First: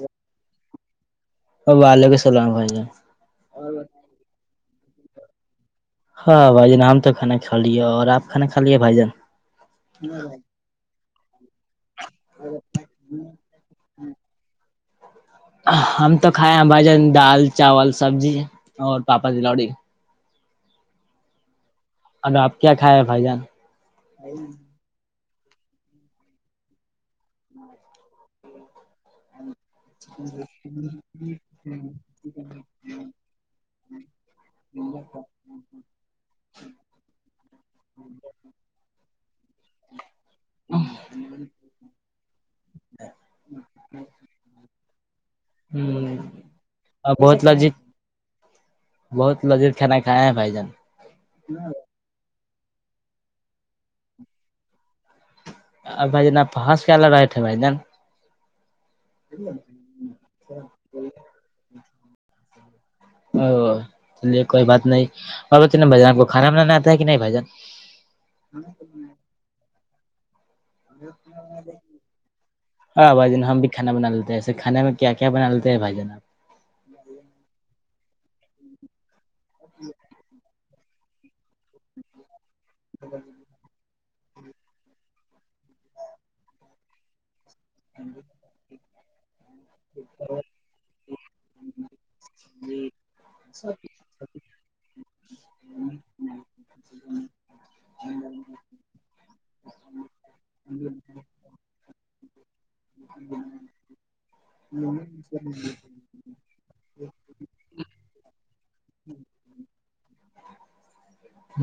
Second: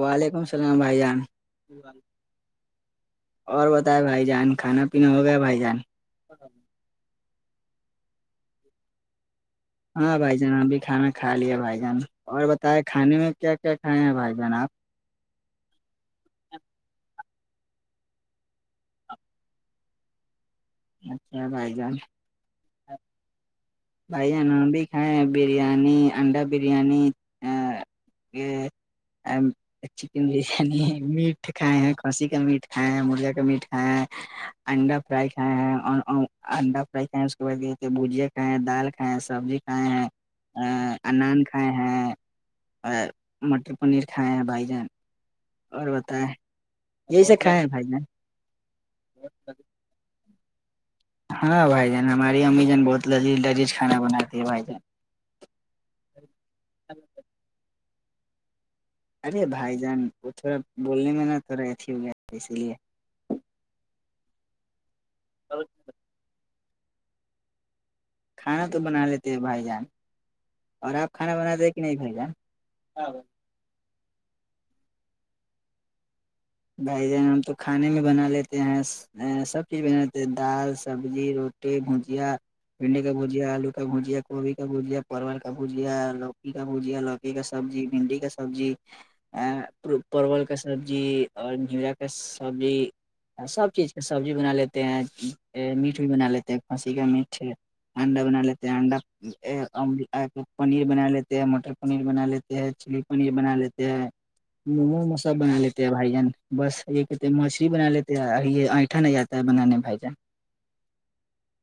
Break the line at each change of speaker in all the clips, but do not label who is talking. وعلیکم السلام بھائی جان
اور وعلیک السلام بھائی ج
اور بتائے بھائی جان کھانا پینا ہو گیا بھائی جان
ہاں بھائی جان ہم تو کھانا کھا لیے اور آپ کھانا کھا لیے بھائی جان
ہاں بھائی جان ہم بھی کھانا کھا لے بھائی جان اور بتائے کھانے میں کیا کیا کھائے ہیں بھائی جان آپ
ہم تو کھائے ہیں بھجن دال چاول سبزی اور پاپا تلوڑی
اچھا رائ جان [inaudible]
اگر آپ کیا کھائے ہیں بھائی جان [inaudible]
بھ جان بھی [inaudible] ہ بریانی انڈا بریانی [inaudible] چکن بریانی ہے میٹ کھائے ہیں کھسی کا میٹ کھاائے ہیں مرغ کا میٹ کھایا ہے [inaudible] انڈا فرائی کھائے ہیں اور انڈا فرائی کھائے اس کے بعد یہ بجیا [inaudible] کھائے ہیں دال کھائے ہیں سبزی کھائے ہیں ا انان کھائے ہیں اور مٹر پنیر کھائے ہیں بھائی جان اور
ہوں
بتائیں
اور
یہی سے
بہتلا
کھائے ہیں
جی [inaudible]
بھائی جان
بہت لذیذ کھانا کھائے ہیں بھائی جان
ہاں بھائی جان ہماری امی جان بہت لی لذیجھانا بناتی ہیں بھائی جان [inaudible]
ا بائی جناپس کیا ل رہے تھے بائی جان [inaudible]
ارے بھائی جان وہ تھوڑا بولنے میں نا تھوڑا اھی ہو گیا اسی لیے [inaudible]
او چلیے کوئی بات نہیں بھان آپ کو کھانا بنانا آتا ہے کہ نہیں بھ جان
کھانا تو بنا لیتے ہیں بھائی جان اور آپ کھانا بنا دے کے نہیں بھیھج جان
کھا بنا لیتے ہیں اسے کھے میں کیا بنا لیتے ہیں بھائی جناب
بھائی جان ہم تو کھانے میں بنا لیتے ہیں سب چیز بناتے ہیں دال سبزی روٹی بھجیا بھنڈی کا بھجیا آلو کا بھجیا کوبھی کا بھجیا پرول کا بھجیا لوکی کا بھجیا لوکی کا سبزی بھنڈی کا سبزی ا پرول کا سبزی اور نھیرا کا سبزی سب چیز [inaudible] سبزی بنا لیتے ہیں میٹ بھی بنا لیتے ہیں کھانسی کا میٹ [inaudible] ہڈا اپن ل ت ہڈا [inaudible] پنیر بنا لیتے ہیں مٹر پنیر بنا لیتے ہیں مچلی پنیر بنا لیتے مومو مومو سب بنا لیتے بھائی جان بس یہ کہتے مچلی بنا لیتے ہیں یہ آٹا نہیں آتا ہے بنانے بائی جان
ہ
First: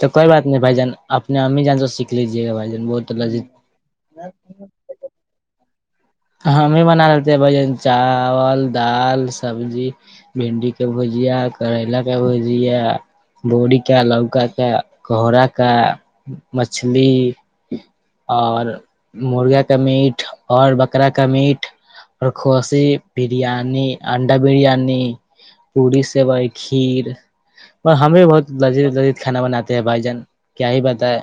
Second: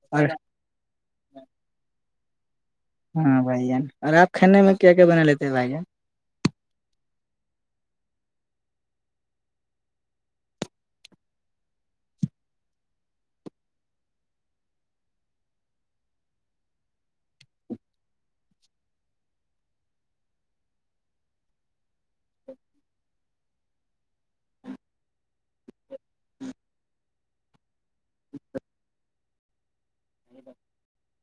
تو
اور
کوئی بات نہیں بھائی جان اپنے امی جان تو سیکھ لیجیے گا بھائی جان ب
ہاں بھائی جان اور آپ کھانے میں کیا کیا بنا لیتے ہیں بھائیان
ہم ہی بنا لیتے ہیں بن چاول دال سبزی بھنڈی کا بھجیا کریلا کے بھجیا بووری کا لوکا کا کورا کا مچھلی اور مرغا کا میٹ اور اکرا کا میٹ اور کوسی بریانی انڈا بریانی پوڑی سیوئی کھیر اور ہم بھی بہت لذ لذ کانا بناتے بھائی جان کیا ہی بتائے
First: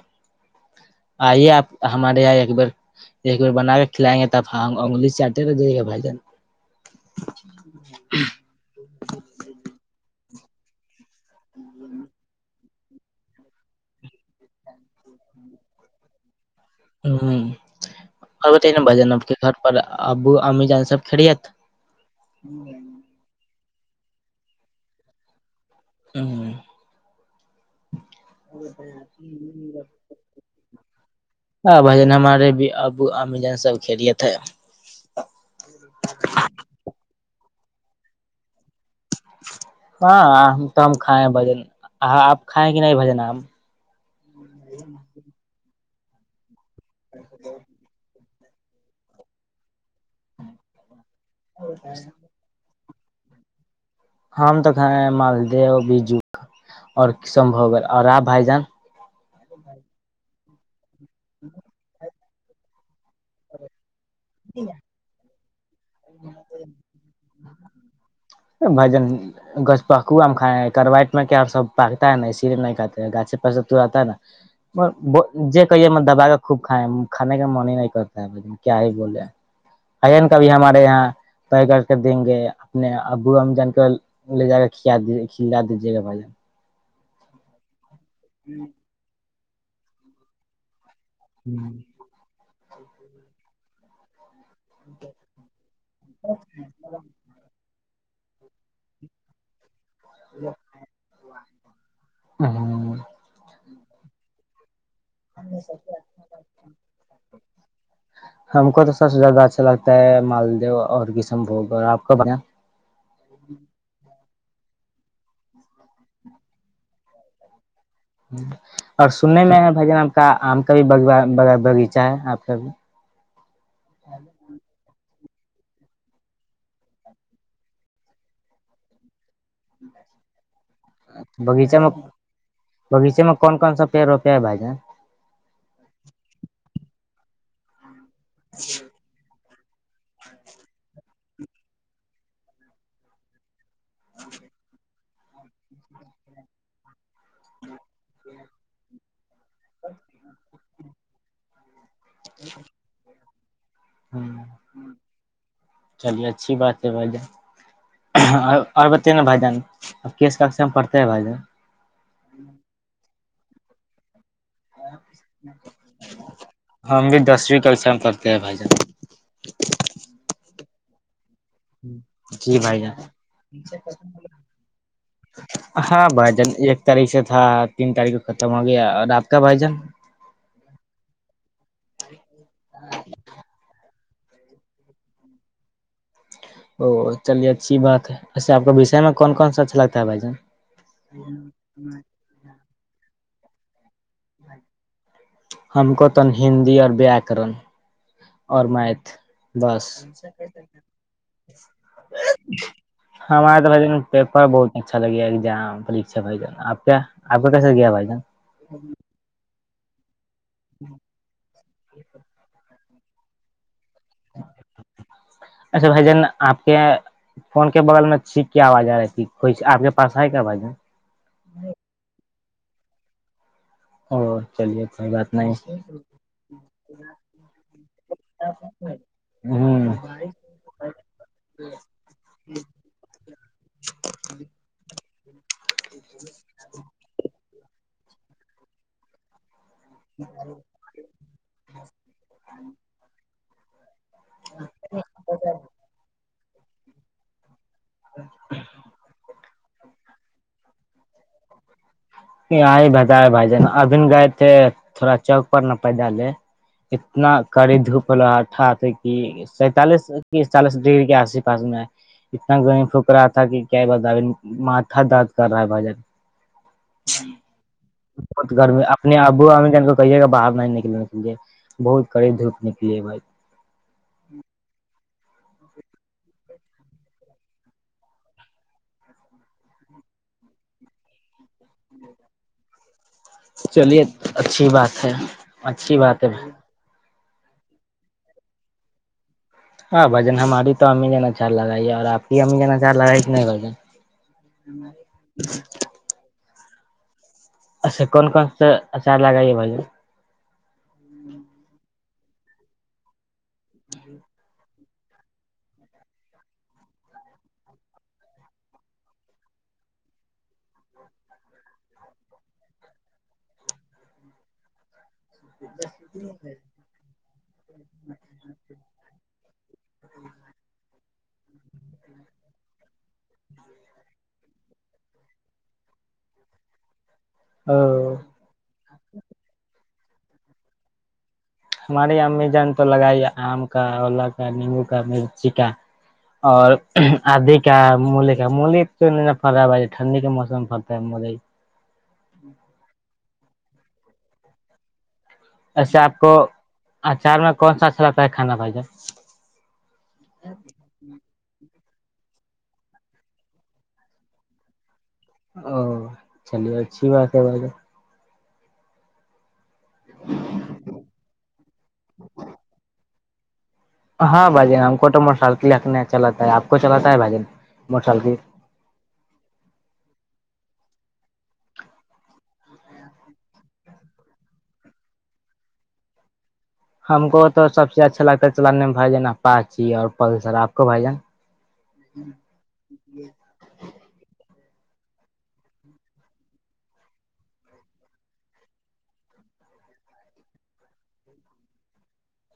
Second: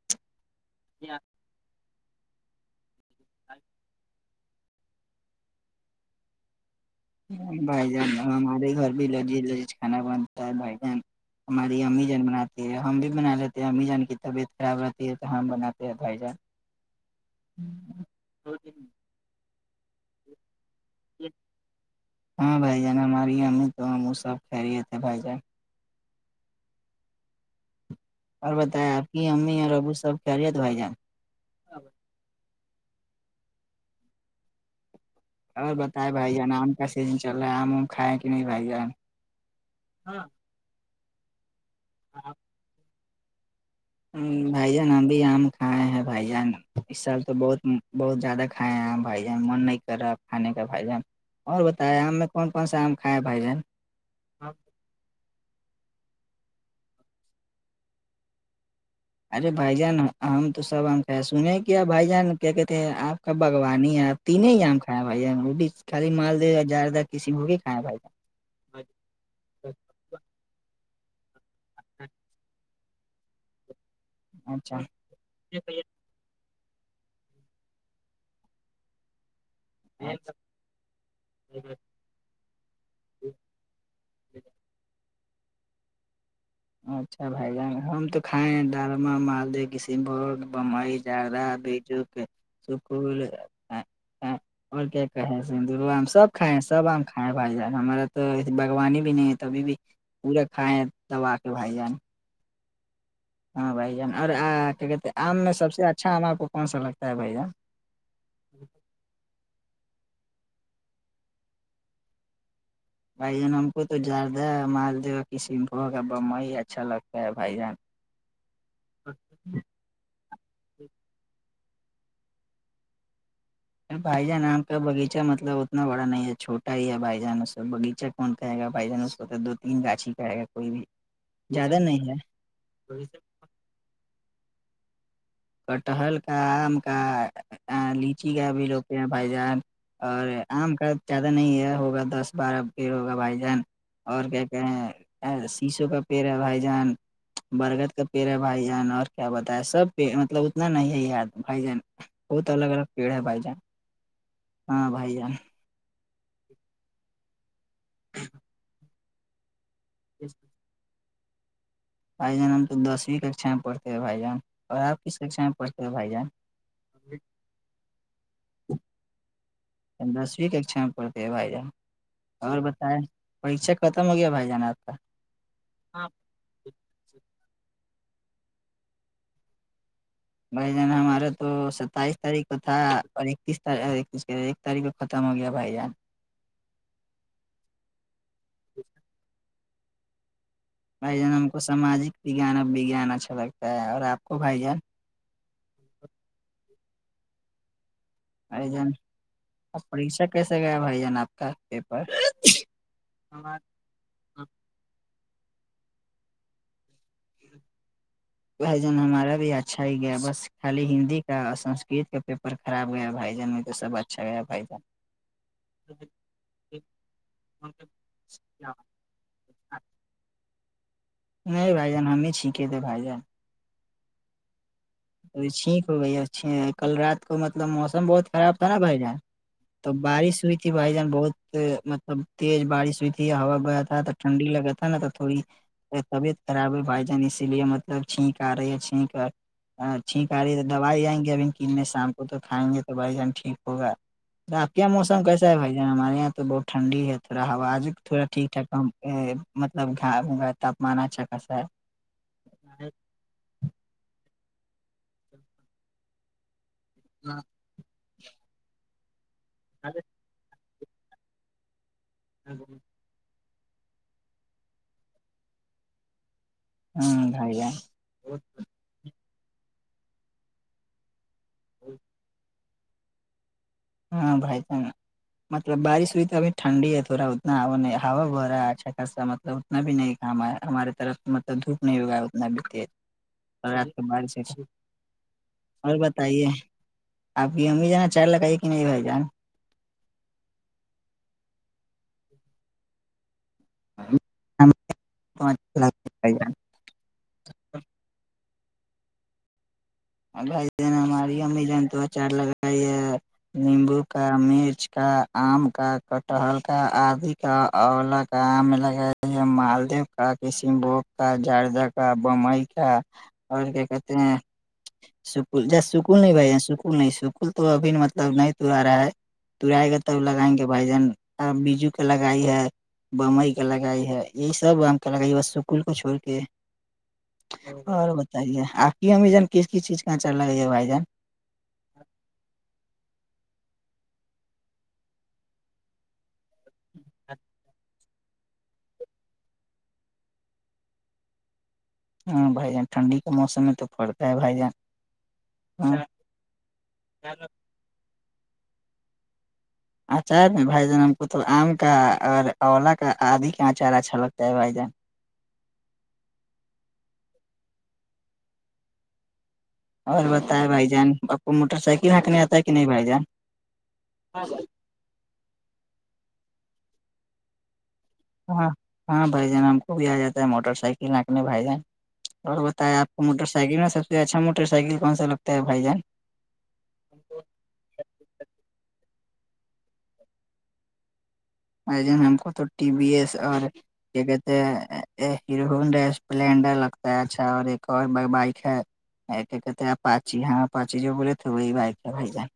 ی
بے آپ ہمارے یہاں ایکار ایکار بنا کے کھلائیں گے تب ہم انگلش چٹے کر جے گا بھائی جان
بھائی جان ہمارے گھر بھی لذیذ لذیذ کانا بنتا ہے بھائی جان ہماری امی جان بناتی ہے ہم بھی بنا لیتے ہیں امی جان کی طبیعت خراب رہتی ہے تو ہم بناتے ہیں بھائی جان
ہوں اور بت نا ب جانا آپ کے گھر پر ابو امی جان سب کھیڑت
جنا ہماراریے ہمیں تو ہم سب رہیے تھے بھ جائ
ہوں
اور بتائ آپ کی امی اور ابو سب کہہ رہیے تو بھائی جان
ہاں بھائین ہمارے بھی ابو اام جان سب کھیلے تھے
اور بتائے بھائی جان آم کا سیزن چل رہا ہے آم ام کھائے کہ نہیں بھائی جان
ہاں تو ہم کھائیں بجن آپ کھائےیں کہ نہیں بجن آ
بھائی جان ابھی آم کھائے ہیں بھائی جان اس سال تو بہت بہت زیادہ کھائے ہیں آ بھائی جان من نہیں کر رہا کھانے کا بھائی جان اور بتیا آ میں کون کون سا آم کائے ہے بھائی جانن
ہم تو مالد بجو اور کشن بھگ اور آپ بھائی جان
ارے بھائی جان ہم تو سب ہم سنے کیا بھائی جان کیا کہتے آپ کا باگوانی ہے آپ تین ہی آم کھیا بھائی ج وہ بھی خالی مالد یا جیادہ کسی ہو کے ہیھایا بھائی
بھجن گچھپکوا کائے کرواٹ میں کیا سب پکتا ہے نا اسی لیے نہیں کاتے گاھے پرس تواتتا ہے نا کہیے م دبا خوب کھیں کانے کا من ہی نہیں کرتا ہے بھائی کیا ہی بولے این
اچھا
کبھی ہمارے یہاں طے کر کے دیں گے اپنے ابو ہم جان کر لے جا کر کلا دیج کھلا دیجیے گا بھ جان
اچھا بھائی جان ہم تو کھائیں ڈرما مالدہ کسی بت بمائی جا
جان
بج کہ سک اور کیا کہ سندرو آم سب کائے سب کھائے بھائی جان ہمارا تو ایے باگوانی بھی نہیں ہے ت ابھی بھی پورے کھائے دبا کے بھائی جان
ہاں
ہاں بھائی جان اور کیا کہتے ہیں آم میں سب سے اچھا آم آپ کو کون سا لگتا ہے بھائی جان
ہم کو تو سب سے زیادہ اچھا لگتا ہے مالدو اور کشم بھگ اور آپ کا بڑھ
بھائی جان ہم کو تو زیادہ مال دا کسیم ب ہوگا با ہی اچھا لگتا ہے بھائی جان
اور سننے میں ہے بھائی جان کا آم کا بھی باغیچہ ہے آپ کا
بھائی جان آام کا بغیچہ مطلب اتنا بڑا نہیں ہے چھٹا ہی ہے بائی جان سب بغیچہ کون کہے گا بھائی جان اس کو تو دو تین گاھ ہی کاے گا کوئی بھی
بغیچے
زیادہ
میں
نہیں ہے
بغیچے میں کون کون سا پیڑ روپے ہے بھائی جان
کٹہل کا آم کا لچی کا بھی روپ بھائی جان اور آم کا زیادہ نہیں ہے ہوگا دس بارہ پڑ ہوگا بھائی جان اور کیا کہیں سیشو کا پیڑ ہے بھائی جان برگد کا پیڑ ہے بھائی جان اور کیا بت ہے سب مطلب اتنا نہیں ہے یار بھائی جان بہت الگ الگ پیڑ ہے بھائی جان ہاں بھائی جان
چلیے اچھی بات ہے بھائی جان اور بت نا بھائی جان اب کیس کا اسے میں پڑتا ہے بھائی جان
بھائی جان ہم تو دسویں ککا میں پڑتے بائی جان اورپ کیس ککشا میں پڑھتے بائی جان
ہم بھی دسویں کشا میں پھتے ہیں بھائی جان
پند دسویں ککشا میں پڑتے ہے بائی جان
ہوں
اور
جی بھائی جان
بتائے پریچا ختم ہو گیا بھائی جانا آپ کا
ہاں بھجن ایک تاریخ سے تھا تین تاریخ کو ختم ہو گیا اور آپ کا بھجن
بھائی جان ہمارا تو ستائیس تاریخ کو تھا اور اکتیس تکس تاریخ کو ختم ہو گیا بھائی جان
او چلیے اچھی بات ہے ایسے آپ کا وشے میں کون کون سا اچھا لگتا ہے بھائی جان
بھائی جان ہم کو ساماجک وان گان اچھا لگتا ہے اور آپ کو بھائی جان
ہم کو تو ہندی اور ویااکرن اور
بھائی جان
مت
اب
بس
پریچا کیسے گیا بھائی جان آپ کا پیپر
ہاں آ تو بجے پیپر بہت اچھا لگے ایگزام پریھا بھائی جان آپ کیا آپ کا کیسے گیا بھائی جان
بھجن ہمارا بھی اچھا ہی گیا بس خالی ہندی کا اور سنسکرت کا پیپر خراب گیا بھائی جان میں تو سب اچھا گیا بھائی جان
اچھا بھائی جان آپ کے فون کے بغل میں چیک کیا آواز آ رہی تھی ہو آپنے پاس کیا بھائی
نہیں بھائی جان ہمیں چھینکے تھے بھائی جان
اور چلیے ا سح بات
ابھی
نہیں ہ
چھینک ہو گئی کل رات کو مطلب موسم بہت خراب تھا نا بھر جائے تو بارش ہوئی بھائی جان بہت مطلب تیز بارش ہوئی تھی ہوا گیا تھا تو ٹھنڈی لگا تھا نا تو تھوڑی طبیعت خراب ہے بھائی جان اسی لیے مطلب چھینک آ رہے ہے چھینک کر ہاں ٹھیک آ رہی ہے تو دوائی جائیں گے ابھی کیننے شامپو تو کھائیں گے تو بھائی جان ٹھیک ہوگا تو آپ کے یہ موسم کیسا ہے بھائی جان ہمارے یہاں تو بہت ٹھڈی ہے تھوڑا ہوا تھوڑا ٹھیک ٹھاک کام مطلب گھ گا تاپمان اچھا خاصا ہے
یہ ہی بتائے بھائی جان ابھی گئے تھے تھوڑا چوک پر نہ پیدا لے اتنا کری دھوپ ل ہٹٹا کہ سینتالیس چالیس ڈگری کے آسے پاس میں ہے اتنا گرمی پک ک رہا تھا کہ کیا بتا ماتھا دد کر رہا ہے بھ جن
ہاں بھائی جان
بہت گرمی اپنے ابو ا کہیے گا باہر نہیں نکلنے بہت کڑی دھوپ نکلیے بے
ہاں بھائی س مطلب بارش ہوئی تو ابھی ٹھنڈی ہے تھوڑا اتنا ہوا نہیں ہوا بہ رہا ہے اچھا خاصا مطلب اتنا بھی نہیں کاما ہے ہمارے طرف مطلب دھوپ نہیں ہوگا اتنا بھی تیز اور آات
چلیے
کے بار سے
اچھی بات ہے
اور
اچھی بات ہے
بتائیے
بھائی۔
آپ بھی ہمیں جانا چارج لگائیے کہ نہیں بھائی جان
ہاں بھجن ہماری تو امی جا ا چاار لگائی ہے اور آپ کی امی جا ا چاار لگائیت نہیں بھجن ہاں
جان
اچھا کون کون سا اچار لگائیے بھائی
بھائی جن ہماری م ج تو اچار لگائی نیمبو کا مرچ کا آم کا کٹہل کا آدی کا اولا کا آم لگا ہے مالدیو کا کسیم بوگ کا جاردہ کا بمئی کا اور کیا کہتے ہیں سکول جی سکول نہیں بھائی سکول نہیں سکول تو ابھی مطلب نہیں توور رہا ہے تورائے گا توب لگائیں گے بھائی جان بیجو کے لگائی ہے بمئی کا لگائی ہے یہی سب بم کا لگائی سکل کو چھڑ کے اور
او
بتائیے آ امی جان کس کس چیز کا اچر لگے ہے بھائی جان
ہماری امی جان نے تو لگائی ہے آم کا اولا کا نیبو کا مرچی کا اور کا ملی کا ملی را ہے بھائی ٹھنڈی کے موسم پ فرتا ہے مجائی
ہ بھائی جان ٹھنڈی کے موسم میں تو پرتا ہے بھائی جان
ایسے
ہاں
آپ کو اچار میں کون سا اچھا لگتا ہے کھانا بھائی جا
اچار میں بھائی جان ہم کو تو آم کا اور اولا کا آدھی کا اچار اچھا لگتا ہے بھائی جان
او چلیے اچھی بات ہے بات
اور بت بھائی جان آپ کو موٹر سائیکل ہانکنے آتا ہے کہ نہیں بھائی جان
ہاں بھائین ہم کو تو موٹر سائیکل رکھنے چلاتا ہے آپ کو چلا ہے بھائین موٹر سائیکل
ہاں ہاں بھائی جان ہم کو بھی آ جاتا ہے موٹر سائیکل آنکھنے بھائی جان اور بتائے آپ کو موٹر سائل میں سب سے اچھا موٹر سائیکل کون سا لگتا ہے بھائی جان
ہم کو تو سب سے اچھا لگتا ہے چلانے بھائی جانا پاچی اور پلسر آپ کو بھائی جان
آ جن ہم کو تو ٹی بی ایس اور کیا کہتے ہیں ہیرو اسپلینڈر لگتا ہے اچھا اور ایک اور بائک ہے ایک ایک کہ تھ پچی ہاں پچی جو بولے تھ بائی جائے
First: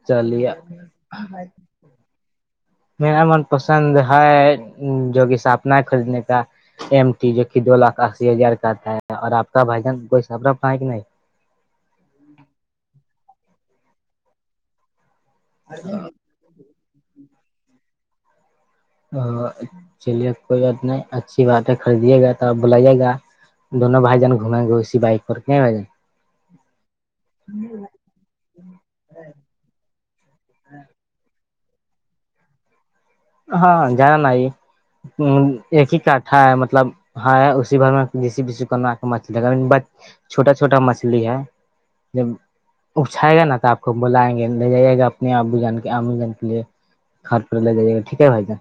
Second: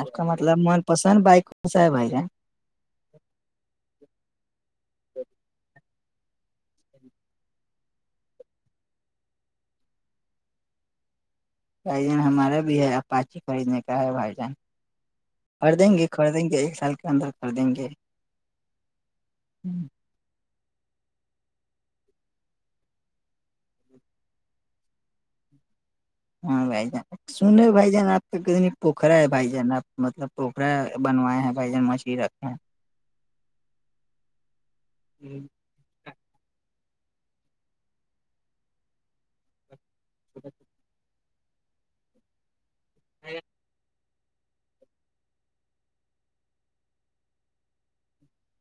آپ کا
چلیے
مطلب من پسند بائک کونسا ہے بھائی جان
میرا من پسند ہے جو کہ ساپنا ہے خریدنے کا ایم ٹی جو کہ دو لاکھ اسی ہزار کا تھا ہے اور آپ کا بھجن کوئی سفر ہے کہ نہیں
بھائی جان ہمارا بھی ہے اپاچی خریدنے کا ہے بھائی جان خ دیں گے خدیں گے ایک سال کے اندر خدیں گے
ا چلیے کوئی بات نہیں اچھی بات ہے خریدیے گا تو بلائیے گا دونوں بھائی جان گھومیں گے اسی بائک پر ب
ہاں بائی جان سنو بائی جانا کتنی پوکھرا ہے بھائی جان آپ مطلب پوکھرا بنوائے ہیں بھائی جان مچھلی رکھے ہیں
ہاں جانا نہیں ایک ہی کاٹھا ہے مطلب ہاں اسی بھر میں ج کوا کے مچھ چھوٹا چھوٹا مچھلی ہے جب اپچھائے
ہیں
گا نا تو آپ کو بلائیں گے لے جائیے گا اپنے آو جان کے آ جان کے لیے گھر پ لے جائیے گا ٹھیک ہے بھائی جان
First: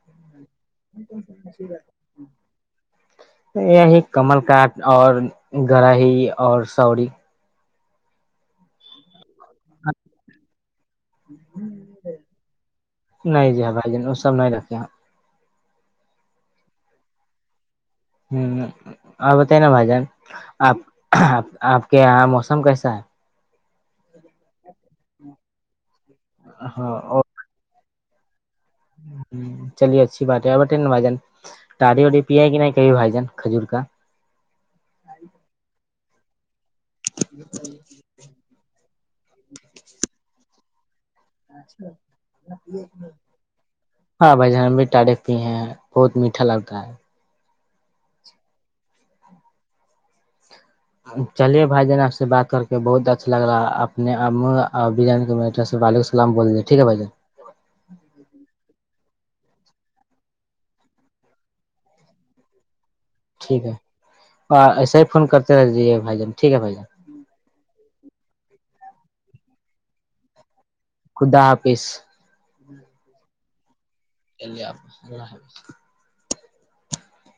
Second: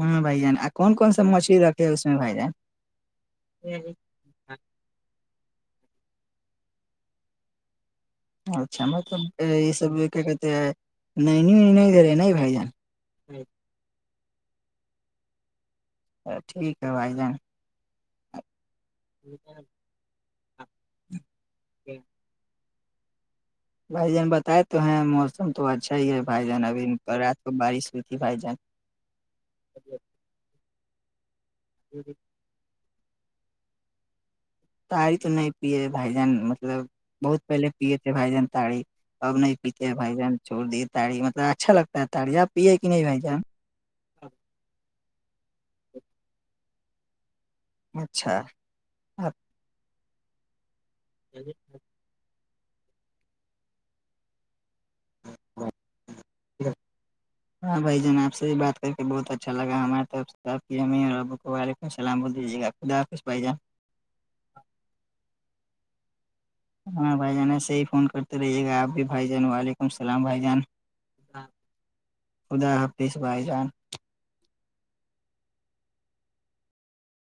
ہاں بھائی جان کون کون سا مچھلی رکھے اس میں بھائی جان
یہی کمل کاٹ اور گر ہیی اور سوری
اچھا مطلب یہ سب کیا کہتے ہیں ن نیو نہیں دے رہے نہیں بائی جان
نہیں جی ہاں بھائی جن وہ سب نہیں رکھے
ٹھیک ہے بھائی جان
ہ اور بتائی نا بھائی جان آپ آپ کے یہاں موسم کیسا ہے
بھائی جان بتائے تو ہیں موسم تو اچھا ہی ہے بھائی جان ابھی
ہاں
رات کو بارش ہوئی تھی بھائی جان
ہ چلیے اچھی بات ہے اور ب ب جان تاڑی وڑی پیا ہے کی نہیں چئی بھائی جان کھجور کا
تڑی تو نہیں پیے تھ بھائی جان مطلب بہت پہلے پیے تھے بھائی جان تڑی اب نہیں پیتے ہیں بھائی جان چھوڑ دیے تاڑی مطلب اچھا لگتا ہے تاریی اب پیے کہ نہیں بھائی جان
ہاں بھائی جان بھی ٹارے پی ہیں بہت میٹا لگتا ہے
اچھا آپ
چلیے بھائی جان آپ سے بات کر کے بہت اچھا لگ رہ اپنے آ اور بریانیٹر سے والالک السام بولے ٹھ ہے بھائیان
ہاں بھائی جان آپ سے بھی بات کر کے بہت اچھا لگا ہمارےیں اب [unintelligible]
ٹھیک ہے اور ایسا ہی فون کرتے رہجیے بھائی جان ٹھیک ہے بھائی جان
ہاں بھائی جان ایسے ہی فون کرتے رہیے گا آپ بھی بھائی جان وعلیکم السلام بھائی جان
خدا حافظ
خدا حافظ بائی جان
چلیے آپ اللہ حافظ